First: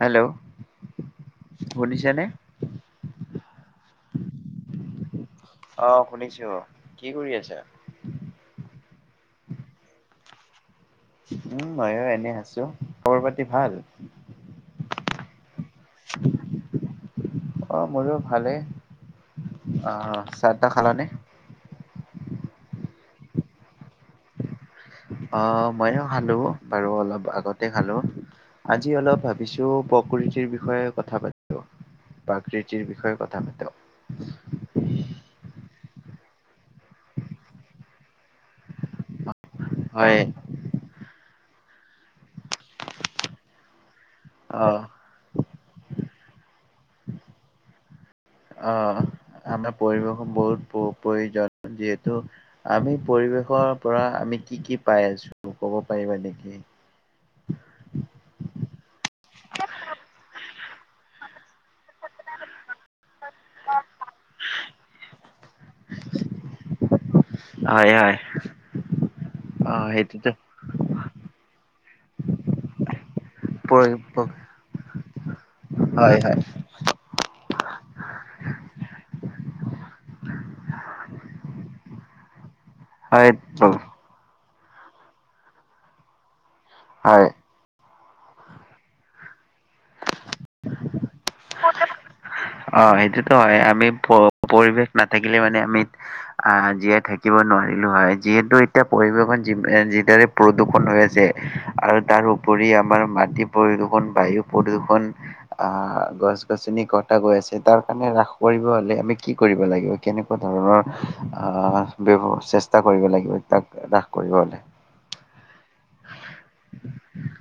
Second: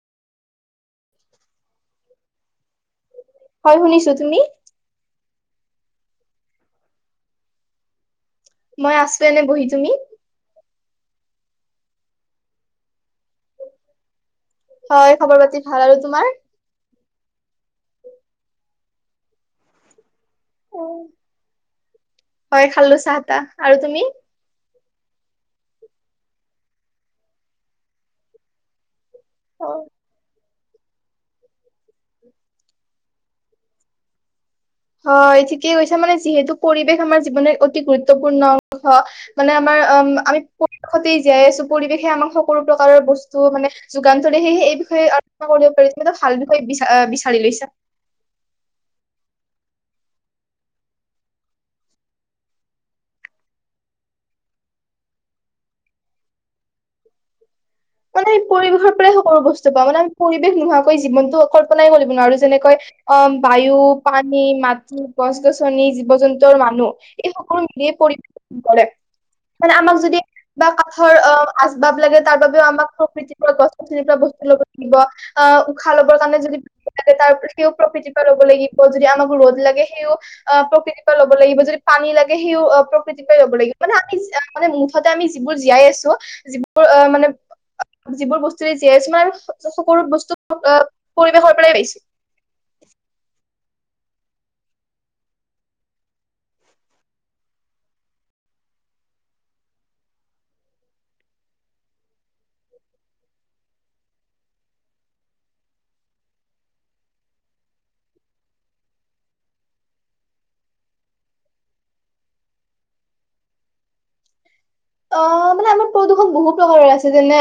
Hello শুনিছেনে? হয় শুনিছোঁ, তুমি? অ শুনিছোঁ, কি কৰি আছা? মই আছোঁ এনেই বহি। তুমি? উম মইয়ো এনে আছোঁ। খবৰ পাতি ভাল? হয় খবৰ পাতি ভাল। আৰু তোমাৰ? অ মোৰো ভালেই, আহ চাহ তাহ খালানে? হয় খালোঁ চাহ তাহ, আৰু তুমি? অ মইয়ো খালোঁ বাৰু অলপ আগতে খালোঁ, আজি অলপ ভাবিছো, প্ৰকৃতিৰ বিষয়ে কথা পাতো, প্ৰাকৃতিৰ বিষয়ে কথা পাতো। হয়, ঠিকেই কৈছা, মানে যিহেতু পৰিৱেশ, আমাৰ জীৱনৰ অতি গুৰুত্বপূৰ্ণ অংশ। মানে আমাৰ, হয়। আমি পৰিৱেশতে জীয়াই আছো, পৰিৱেশে আমাক সকলো প্ৰকাৰৰ বস্তু মানে যোগান ধৰে, অ সেয়েহে এই বিষয়ে আলোচনা কৰিব পাৰি, তুমি এটা ভাল বিষয়ে বিচা বিচাৰি লৈছা। অ', আমাৰ পৰিবেশৰ বহুত বহু প্ৰয়োজন। যিহেতু আমি পৰিৱেশৰ পৰা, আমি কি, কি পাই আছো ক'ব পাৰিবা নেকি? মানে পৰিবেশৰ পৰাই সকলো বস্তু পাওঁ, মানে আমি পৰিৱেশ নোহোৱাকৈ জীৱনটো কল্পনাই কৰিব নোৱাৰো, আৰু যেনেকৈ অ', বায়ু, পানী, মাটি, গছ-গছনি, জীৱ-জন্তু আৰু মানুহ। এই সকলো হয় মিলিয়ে, হয়। পৰিৱেশ [unintelligible] কৰে অ মানে আমাক যদি সেইটোতো বা কাঠৰ অ', আচবাব লাগে, তাৰ বাবেও আমাক, প্ৰকৃতিৰ পৰা গছ-গছনি পৰা পৰি বস্তু লব দিব অ', উশাহ হয় লবৰ কাৰণে যদি তাৰ সিও প্ৰকৃতিৰ পৰা ল'ব লাগিব, যদি আমাক ৰ'দ লাগে সিও অ', প্ৰকৃতিৰ পৰা ল'ব লাগিব, যদি পানী লাগে সি অ', প্ৰকৃতি হয়। পৰা ল'ব হয় লাগিব, মানে আমি মানে মুঠতে আমি যিবোৰ জীয়াই আছো বোৰ অ', হয় মানে যিবোৰ বস্তুৰে জীয়াই আছো, আৰু সকলো বস্তু পৰিবেশৰ পৰাই পাইছো। অ', সেইটোতো হৈয়ে, আমি পৰিৱেশ নাথাকিলে মানে আমি আহ জীয়াই থাকিব নোৱাৰিলো হয়, যিহেতু এতিয়া পৰিবেশৰ যিদৰে প্ৰদূষণ হৈ আছে, আৰু তাৰ ও উপৰি আমাৰ, মাটি প্ৰদূষণ, বায়ু প্ৰদূষণ আহ গছ-গছনি কটা এ গৈ আছে, তাৰ কাৰণে ৰাস কৰিব হ'লে আমি কি কৰিব লাগিব, কেনেকুৱা ধৰণৰ আহ ব্যৱ চেষ্টা কৰিব লাগিব, তাক হ্ৰাস কৰিব হ'লে। অ', মানে আমাৰ প্ৰদূষণ বহু প্ৰকাৰৰ আছে, যেনে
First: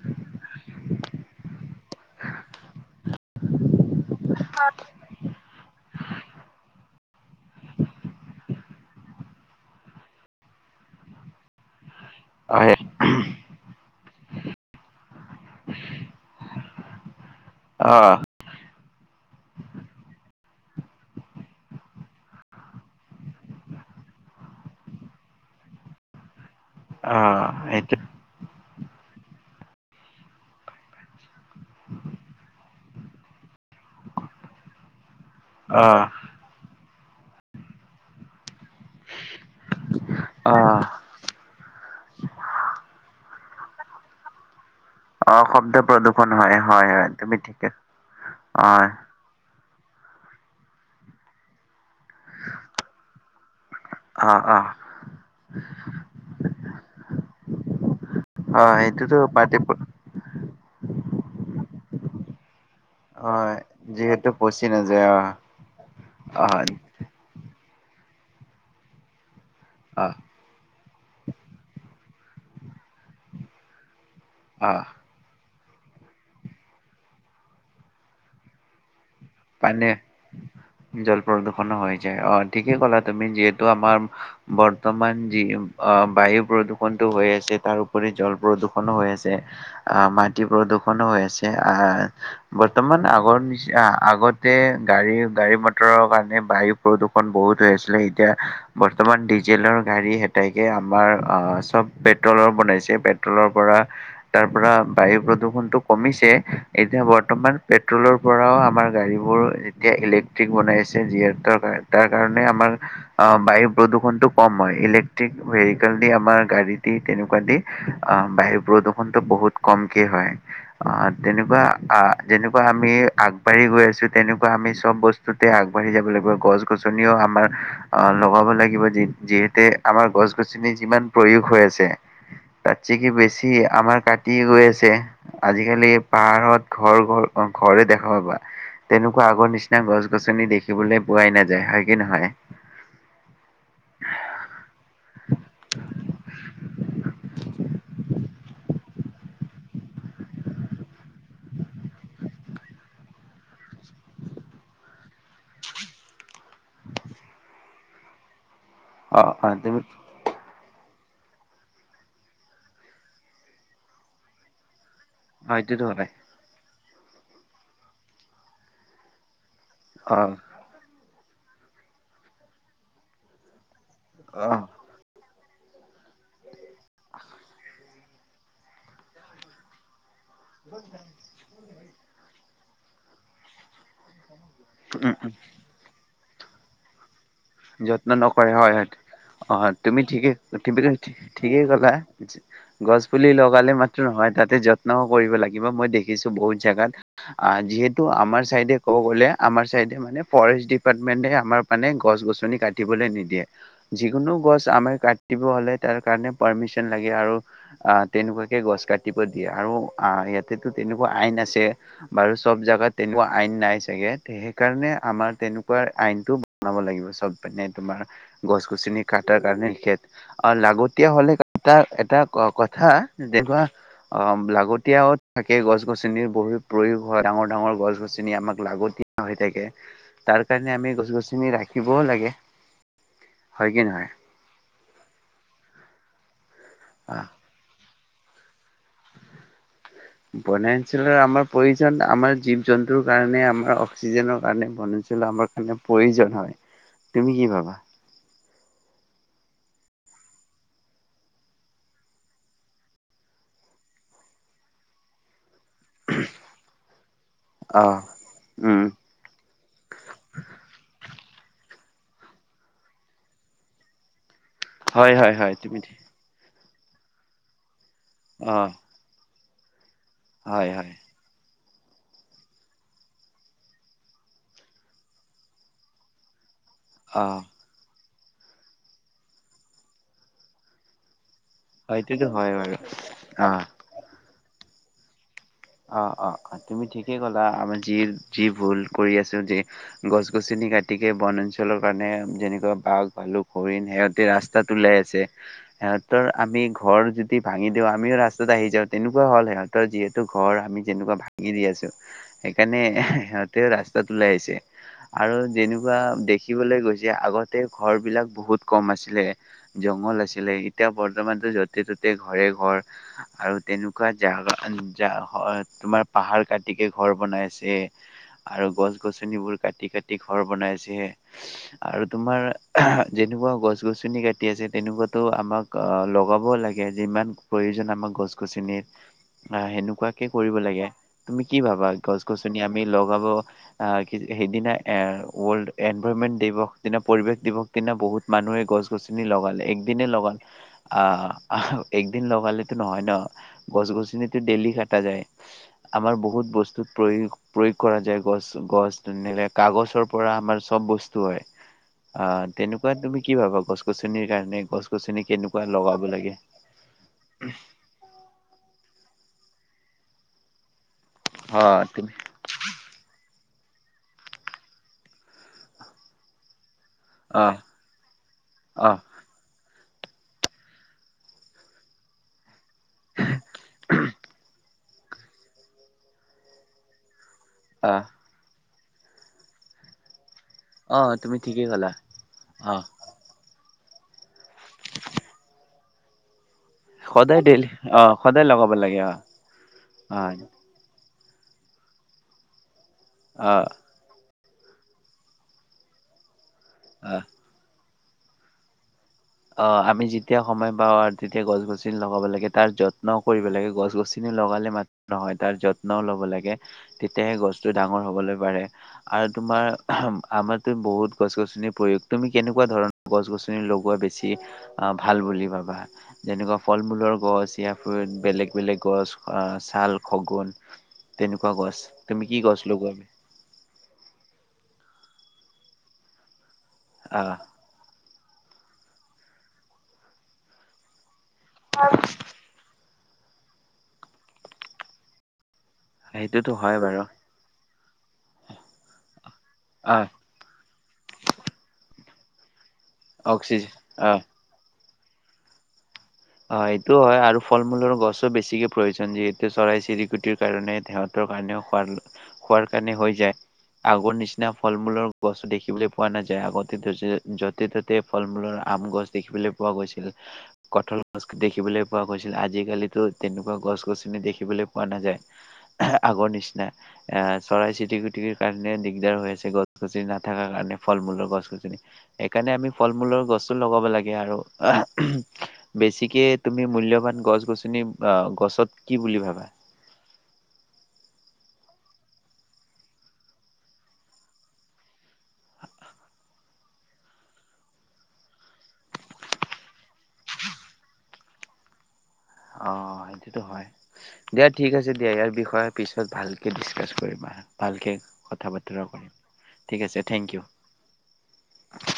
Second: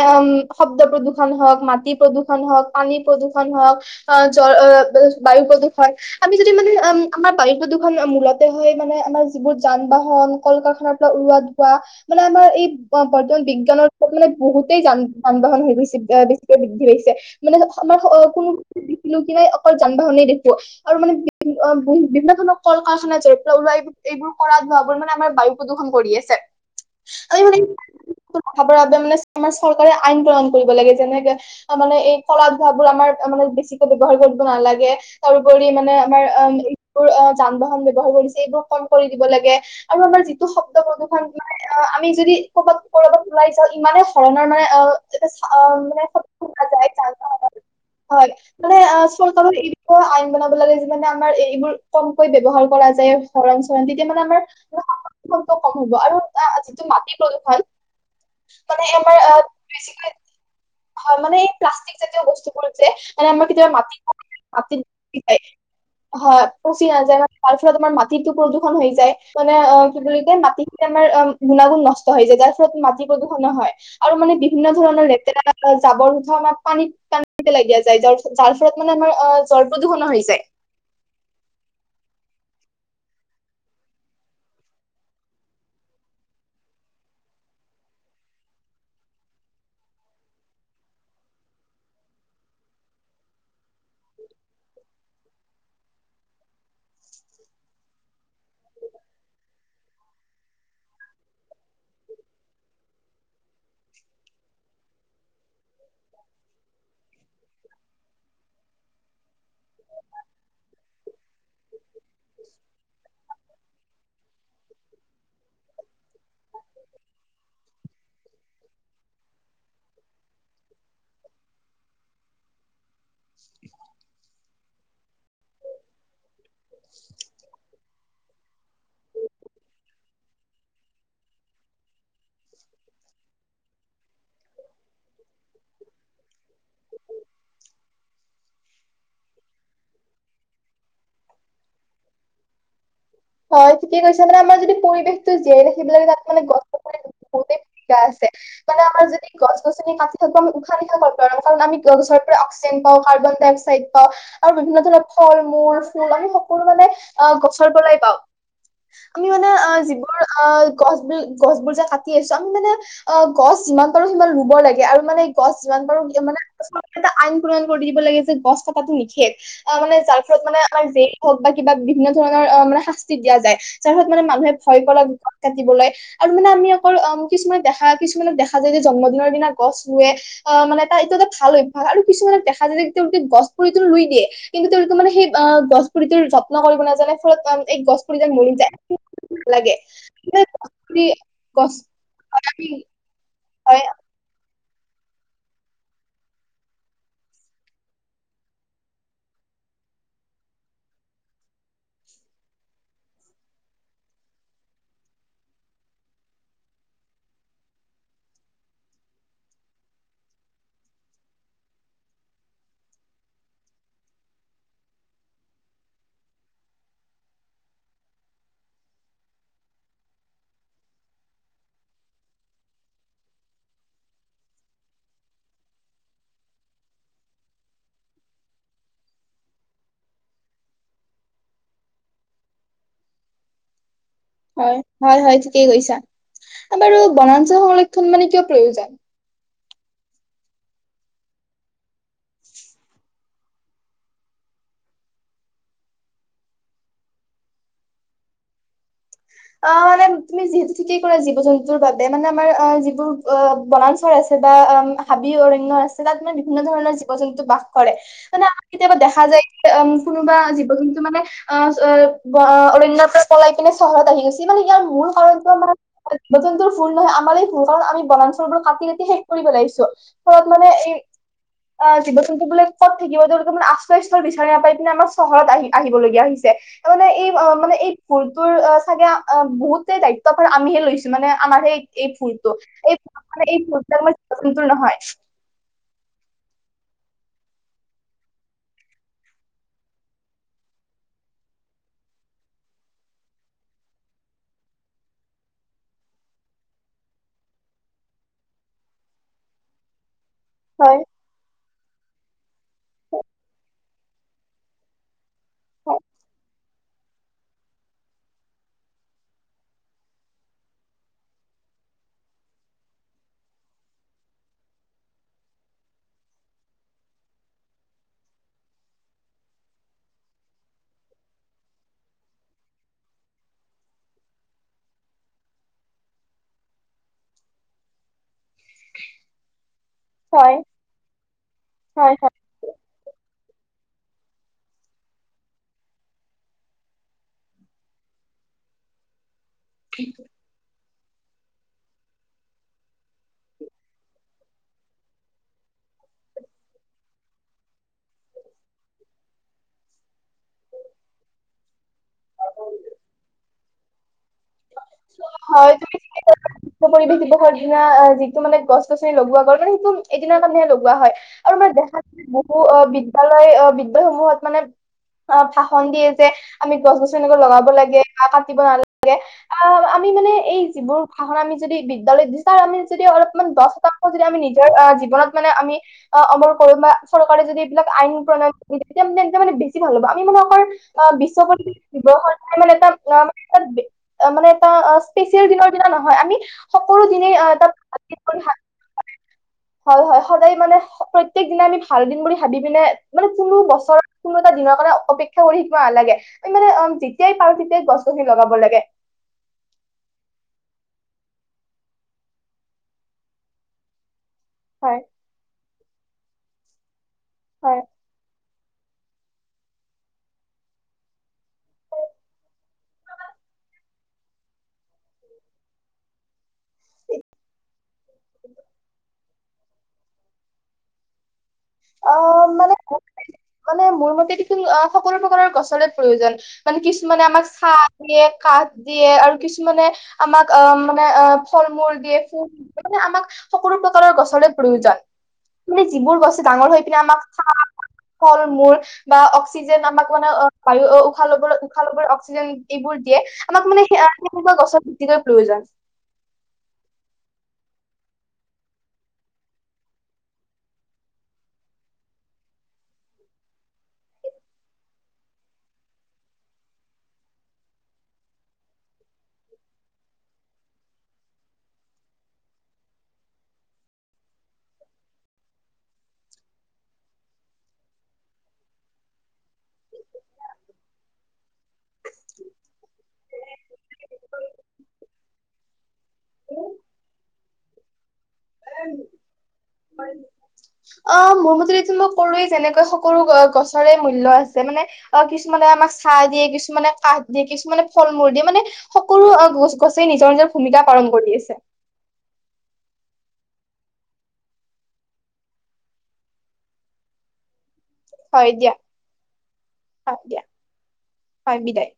শব্দ প্ৰদূষণ হওক, মাটি প্ৰদূ হওক, পানী প্ৰদূষণ হওক, আহ জ বায়ু প্ৰদূষণ, আমি যদি মানে আমাৰ বায়ু প্ৰদূষণ মূলতে হয়, মানে আমাৰ যিবোৰ যান-বাহন, কল-কাৰখানাৰ পৰা উলোৱা ধোৱা। মানে আমাৰ এই হয় বৰ্তমান বিজ্ঞানৰ মানে, বহুতেই যান যান-বাহন হৈ গৈছে বেছিকে বৃদ্ধি পাইছে। মানে অ আমাৰ, কোনো দেখিলো অকল যান-বাহনে দেখো, আৰু মানে অ', বিভিন্ন ধৰণৰ কল-কাৰখানা [unintelligible] ওলাই। এইবোৰ কৰাত ভাবো মানে, আমাৰ বায়ু প্ৰদূষণ কৰি আছে। অ', সেইটো। উঠাবৰ বাবে মানে, আমাৰ চৰকাৰে আইন প্ৰনয়ন কৰিব লাগে। যেনেকে অ', মানে এই কলা ধোঁৱাবোৰ, আমাৰ মানে বেছি। ব্যৱহাৰ কৰিব নালাগে, তাৰ উপৰি অ মানে আমাৰ বোৰ অ', যান-বাহন ব্যৱহাৰ কৰিছে, এইবোৰ কম কৰি দিব লাগে, আৰু আমাৰ যিটো অ শব্দ প্ৰদূষণ অ', আমি যদি কৰ'বাত, কৰ'বাত ওলাই যাওঁ, ইমানেই ধৰণৰ মানে অ'। শব্দ [unintelligible] প্ৰদূষণ হয় হয় হয় তুমি ঠিকে হয় চৰকাৰক এই বিষয়েও আইন বনাব লাগে, যি মানে আমাৰ এইবোৰ কমকৈ ব্যৱহাৰ কৰা যায়, হৰণ-চৰণ, তেতিয়া মানে অ আমাৰ অ [unintelligible] কম হ'ব। আৰু অ', যিটো মাটি প্ৰদূষণ, অ মানে সেইটোতো আমাৰ পাতি বেচিকৈ ভাল মানে এই, প্লাষ্টিক জাতীয় বস্তু মানে অ আমাৰ কেতিয়াবা মাটি যিহেতু পচি নাযায় অ অ [unintelligible] পচি নাযায়। তাৰ ফলত আমাৰ মাটিতো প্ৰদূষণ হৈ যায়, মানে অ', কি বুলি কয় মাটি গুণাগুণ নষ্ট হৈ যায়, যাৰ ফলত মাটি প্ৰদূষণ নহয়, আৰু মানে বিভিন্ন অ ধৰণৰ লেতেৰা অ', জাবৰ-জোথৰ আমাৰ পানীত, পানীতে পেলায় দিয়া যায়, যাৰ ফলত ফলত মানে আমাৰ অ'। জল পানীয়ে, প্ৰদূষণো হৈ যায় জল প্ৰদূষণো হৈ যায়, অ', ঠিকেই ক'লা তুমি যিহেতু আমাৰ বৰ্তমান যি আহ বায়ু প্ৰদূষণটো হৈ আছে তাৰোপৰি জল প্ৰদূষণো হৈ আছে। আহ মাটি প্ৰদূষণো হৈ আছে আহ বৰ্তমান আগৰ নিচি আগতে গাড়ী গাড়ী মটৰৰ কাৰণে বায়ু প্ৰদূৰষণ বহুত হৈ আছিলে, এতিয়া বৰ্তমান ডিজেলৰ গাড়ী হটাইকে আমাৰ আহ চব পেট্ৰলৰ বনাইছে পেট্ৰলৰ পৰা তাৰ পৰা বায়ু প্ৰদূষণটো কমিছে এতিয়া বৰ্তমান পেট্ৰলৰ পৰাও আমাৰ গাড়ী বোৰ এতিয়া ইলেক্ট্ৰিক বনাইছে যিহেতু তাৰ কাৰণে আমাৰ অ' বায়ু প্ৰদূষণটো কম হয় ইলেক্ট্ৰিক ভেহিকেল দি আমাৰ গাড়ী দি তেনেকুৱা দি অ' বায়ু প্ৰদূষণটো বহুত কমকে হয়। অ' তেনেকুৱা আ এনেকুৱা আমি আগবাঢ়ি গৈ তেনেকুৱা আমি চব বস্তুতে আগবাঢ়ি যাব লাগিব। গছ গছনিও আমাৰ অ' লগাব লাগিব যি যিহেতু আমাৰ গছ গছনি যিমান প্ৰয়োগ হৈ আছে। তাত চিকি বেছি আমাৰ কাতি হৈ আছে। আজিকালি পাহাৰত ঘৰ ঘৰ ঘৰে দেখা পাবা। তেনেকুৱা আগৰ নিচিনা গছ গছনি দেখিবলৈ পোৱাই নাযায় হয় কি নহয়? হয় ঠিকে কৈছে মানে আমাৰ যদি পৰিৱেশটো জীয়াই ৰাখিব লাগে তাত মানে গছ বহুতেই শিকা আছে। আমাৰ যদিগছ গছনি কাটি থাকো আমি উশাহ - নিশাহ কৰ পৰা লম কাৰণ আমি গছৰ পৰা অক্সিজেন পাওঁ কাৰ্বন ডাই অ্স পাওঁ আৰু বিভিন্ন ধৰণৰ ফল- মূল, ফুল আমি সকলো মানে গছ পৰাই পাওঁ অ আমি অ মানে তুমি যিবোৰ এই বোৰ গছ বি গছ বোৰ যে কাটি আছোঁ আমি মানে অ গছ যিমান পাৰো সিমান ৰুব লাগে আৰু মানে গছ যিমান হয়টোতো পাৰো হয় মানে এটা আইন প্ৰনয়ন কৰি দিব লাগে যে গছ কাতাটো নিষেধ। অ' মানে যাৰ ফলত মানে আমাৰ জেইল হওঁক বা কিবা বিভিন্ন ধৰণৰ অ মানে শাস্তি দিয়া যায়। যাৰ ফলত মানে মানুহে অ ভয় কৰক গছ কাটিবলৈ। আৰু মানে আমি অকল অ কিছুমানে দেখা কিছুমানক দেখা যায় যে জন্মদিনৰ দিনা গছ ৰুৱে অ মানে তাৰ এইটো এটা ভাল অভ্যাস। আৰু কিছুমানে দেখা যায় যে তেওঁ গছ পৰিটো ৰুই দিয়ে। কিন্তু তেওঁলোকে মানে সেই গছ পুুলিটোৰ যত্ন কৰিব নাজানে ফলত এই গছ যত্ন পুলিডাল মৰি নকৰে যায় হয় হয় অ লাগে তুমি ঠিকে তুমি ঠিকেই ক'লা। গছপুলি গছ পুলি লগালে হয় মাত্ৰ নহয় তাতে যত্নও কৰিব লাগিব মই দেখিছোঁ বহুত জেগাত যিহেতু আমাৰ চাইডে ক'ব গ'লে আমাৰ চাইডে মানে ফৰেষ্ট ডিপাৰ্টমেন্টে আমাৰ মানে গছ- গছ গছনি কাটিবলৈ নিদিয়ে। যিকোনো গছ আমাৰ কাটিব হ'লে তাৰ কাৰণে পাৰ্মিশন লাগে আৰু আহ তেনেকুৱাকে গছ কাটিব দিয়ে আৰু আহ ইয়াতেতো তেনেকুৱা আইন আছে। বাৰু চব জাগাত তেনেকুৱা আইন নাই চাগে সেই কাৰণে আমাৰ তেনেকুৱা আইনটো বনাব লাগিব চব মানে তোমাৰ গছ গছনি কাটাৰ কাৰণে অ' লাগতিয়া হ'লে এটা এটা কথা অ' লাগতিয়াও থাকে গছ গছনিৰ বহুত প্ৰয়োগ হয় ডাঙৰ ডাঙৰ গছ গছনি আমাক লাগতি হৈ থাকে তাৰ কাৰণে আমি গছ গছিনি ৰাখিবও লাগে। হয় কি নহয়? হয়! হয়, হয় ঠিকেই কৈছা, বাৰু আহ বনাঞ্চল সংৰক্ষণ মানে কিয় প্ৰয়োজন? বনাঞ্চলৰ আমাৰ প্ৰয়োজন আমাৰ জীৱ জন্তুৰ কাৰণে আমাৰ অক্সিজেনৰ কাৰণে বনাঞ্চলৰ আমাৰ প্ৰয়োজন হয়, তুমি কি ভাবা? অ' মানে তুমি যিহেতু ঠিকেই কৰা জীৱ জন্তুৰ বাবে মানে আমাৰ অ যিবোৰ অ বনাঞ্চল আছে বা হাবি অৰণ্য আছে। তাত মানে বিভিন্ন ধৰণৰ জীৱ জন্তু বাস অ কৰে, মানে আমাৰ উম কেতিয়াবা দেখা দেখা যায় কোনোবা জীৱ জন্তু মানে অ', অৰণ্যৰ পৰা পলাই কিনে চহৰত [unintelligible] মানে ইয়াৰ মূল হয় হয় কাৰণটো হয় আমাৰ তুমি জীৱ-জন্তুৰ ভুল নহয় আমাৰেই ভুল কাৰণ আমি অ বনাঞ্চলবোৰ কাটি কাটি শেষ কৰিব লাগিছো। ফলত মানে হয় হয় এই অ', জীৱ-জন্তুবিলাক ক'ত থাকিব তেওঁলোকে মানে আশ্ৰয়স্থল বিচাৰি নাপাই পিনে আমাৰ চহৰত আহি আহিবলগীয়া হৈছে। তাৰমানে এই অ', মানে এই ভুল তোৰ চাগে বহুতে দায়িত্বভাৰ আমিহে লৈছো মানে আমাৰ সেই এই সেইটোতো হয় ভুলটো, বাৰু এই ভুলটো অ মানে এই ভুল আমাৰ জন্তুৰ নহয়। অ', অ', তুমি ঠিকেই ক'লা আমাৰ যি যি ভুল কৰি আছোঁ যি। গছ-গছনি কাটিকে বনাঞ্চলৰ কাৰণে যেনেকুৱা বাঘ, ভালুক, হৰিণ সেহঁত তে ৰাস্তাত ওলাই আছে। সিহঁতৰ আমি ঘৰ যদি ভাঙি দিওঁ আমিও ৰাস্তাত আহি যাওঁ তেনেকুৱা হ'ল, সিহঁতৰ যিহেতু ঘৰ আমি হয়, যেনেকুৱা ভাাগি দি আছোঁ, সেইকাৰণে সিহঁতেও ৰাস্তাত ওলাই আহিছে। আৰু যেনেকুৱা দেখিবলৈ গৈছে আগতে ঘৰবিলাক বহুত কম আছিলে। জংঘল আছিলে, এতিয়া বৰ্তমানটো য'তে ত'তে ঘৰে ঘৰ। আৰু তেনেকুৱা জাগা তে তোমাৰ পাহাৰ কাটিকে ঘৰ বনাই আছে। আৰু গছ-গছনিবোৰ কাটি কাটি ঘৰ বনাই আছে। আৰু তোমাৰ যেনেকুৱা গছ-গছনি কাটি আছে তেনেকুৱাতো আমাক কা লগাব লাগে যিমান প্ৰয়োজন আমাৰ গছ গছনিৰ। আ, সেনেকুৱাকে কৰিব হয়, লাগে তুমি কি ভাবা হয়, গছ হয়। গছনি আমি লগাব আহ, কি সেইদিনা এ ৱৰ্ল্ড এনভাৰমেন্ট দিৱস দিনা পৰিৱেশ দিৱস দিনা বহুত মানুহে গছ-গছনি লগালে এক দিনে লগালে অহ, একদিন লগালেতো নহয় ন' গছ-গছনিত টো ডেইলি কাটা যায় আমাৰ বহুত বস্তুত প্ৰয়োগ প্ৰয়োগ কৰা যায়, গছ গছ ধুনিলে কাগজৰ পৰা আমাৰ চব বস্তু হয়। অ', তেনেকুৱা তুমি কি ভাবা গছ গছনিৰ কাৰণে গছ-গছনি কেনেকুৱা হয়, তুমি লগাব লাগে? বিশ্ব পৰিৱেশ দিৱসৰ দিনা যিটো মানে গছ-গছনি লগোৱা গ'ল মানে সেইটো এদিনা মানহে লগোৱা হয় আৰু অ মানে দেখাত তুমি টো অ', বিদ্যালয় বিদ্যালয় সমূহত মানে অ', ভাষণ দিয়ে যে আমি গছ তেনেক অ লগাব লাগে বা কাটিব নালা অ গে অহ, আমি মানে এই যিবোৰ ভাষণ আমি যদি বিদ্যালয়ত দি তাৰ আমি যদি অলপমান দশ শতাংশ যদি আমি নিজৰ জীৱনত মানে আমি [unintelligible] কৰোঁ বা চৰকাৰে যদি এইবিলাক অ আইন প্ৰণয়ন দি তেতিয়া তেন্তে মানে বেছি ভাল হ'ব, আমি মানে অ তুমি বিশ্ব অ', ঠিকেই ক'লা [unintelligible] মানে অ এটা মানে মানে এটা অ', স্পেচিয়েল দিনৰ দিনা নহয় আমি সকলো দিনেই সদায় অহ, ডেইলি তাত অ সদায় লগাব লাগে অ হয় হয় অ সদায় মানে প্ৰ প্ৰত্যেক দিনা আমি ভাল দিন বুলি ভাবি পিনে মানে অ কোনো বছৰ কোনো এটা দিনৰ কাৰণে অপেক্ষা কৰি শিকিব নালাগে মানে অ যেতিয়াই পাৰোঁ তেতিয়াই গছ-গছনি লগাব লাগে। অ', আমি যেতিয়া সময় পাওঁ আৰু তেতিয়া গছ-গছনি লগাব লাগে তাৰ যত্নও কৰিব লাগে গছ-গছনি লগালে হয় নহয় তাৰ যত্নও ল'ব লাগে তেতিয়াহে গছতো হয় ডাঙৰ হ'বলৈ পাৰে। আৰু তোমাৰ আমাৰো বহুত গছ-গছনি প্ৰয়োগ তুমি কেনেকুৱা ধৰণৰ গছ-গছনি লগোৱা বেছি অহ, ভাল বুলি ভাবা। যেনেকুৱা ফল-মূলৰ গছ ইয়াৰ বেলেগ বেলেগ গছ অ', ছাল খগুন। তেনেকুৱা গছ অ তুমি কি গছ মানে লগোৱা আমি? মানে মোৰ মতে দেখোন অ', সকলো প্ৰকাৰৰ গছৰে প্ৰয়োজন মানে কিছুমানে আহ আমাক ছা দিয়ে, কাঠ দিয়ে আৰু কিছুমানে আমাক অ'- মানে অ'- ফল-মূল দিয়ে সো- মানে আমাক সকলো প্ৰকাৰৰ গছৰে প্ৰয়োজন। মানে যিবোৰ গছ সেইটোতো ডাঙৰ হয় হৈ পিনে বাৰু আমাক, [inaudible] ফল-মূল বা অক্সিজেন আহ আমাক অ' বায়ু- অ'- উশাহ ল'বলৈ- উশাহ ল'বলৈ- অক্সিজেন- এইবোৰ দিয়ে, আমাক অক্সিজেন মানে সে আহ সেনেকুৱা গছৰ অতিকৈ প্ৰয়োজন। অ' এইটো হয় আৰু ফল-মূলৰ গছো বেছিকে প্ৰয়োজন, যিহেতু চৰাই-চিৰিকুটিৰ কাৰণে তেহত তৰ কাৰণেও খোৱাৰ- খোৱাৰ কাৰণে হৈ যায়। আগৰ নিচিনা ফল-মূলৰ গছো দেখিবলৈ পোৱা নাযায়। আগতে তযে যতে ত তে ফল-মূলৰ আম গছ দেখিবলৈ পোৱা গৈছিল। কঠল গছ দেখিবলৈ পোৱা গৈছিল। আজিকালিতো তেনেকুৱা গছ-গছনি দেখিবলৈ পোৱা নাযায়। আগৰ নিচিনা। অ' চৰাইচিটিকুটিৰ কাৰণে দিগদাৰ হৈ আছে গছ-গছনি নাথাকাৰ কাৰণে, ফল-মূলৰ গছ-গছনি এইকাৰণে আমি ফল-মূলৰ গছো লগাব লাগে আৰু বেছিকে তুমি প্ৰয়োজন মূল্যৱান গছ-গছনি- অ'- গছত কি বুলি ভাবা? [inaudible] অ' মোৰ মতে এইটো মই ক'লোঁৱে যেনেকৈ সকলো গ- গছৰে মূল্য আছে, মানে অ' কিছুমানে আমাক ছাঁ দিয়ে, কিছুমানে কাঠ দিয়ে, কিছুমানে ফল-মূল দিয়ে, মানে সকলো অ'- গছ- গছে নিজৰ - নিজৰ ভূমিকা পালন কৰি আছে। অ' সেইটোতো হয়। দিয়া, ঠিক আছে দিয়া। ইয়াৰ বিষয়ে পিছত ভালকে ডিচকাছ কৰিম আহা ভালকে কথা হয় দিয়া। বতৰা কৰিম ঠিক আছে হয় থেংক ইউ। দিয়া। হয় বিদায়।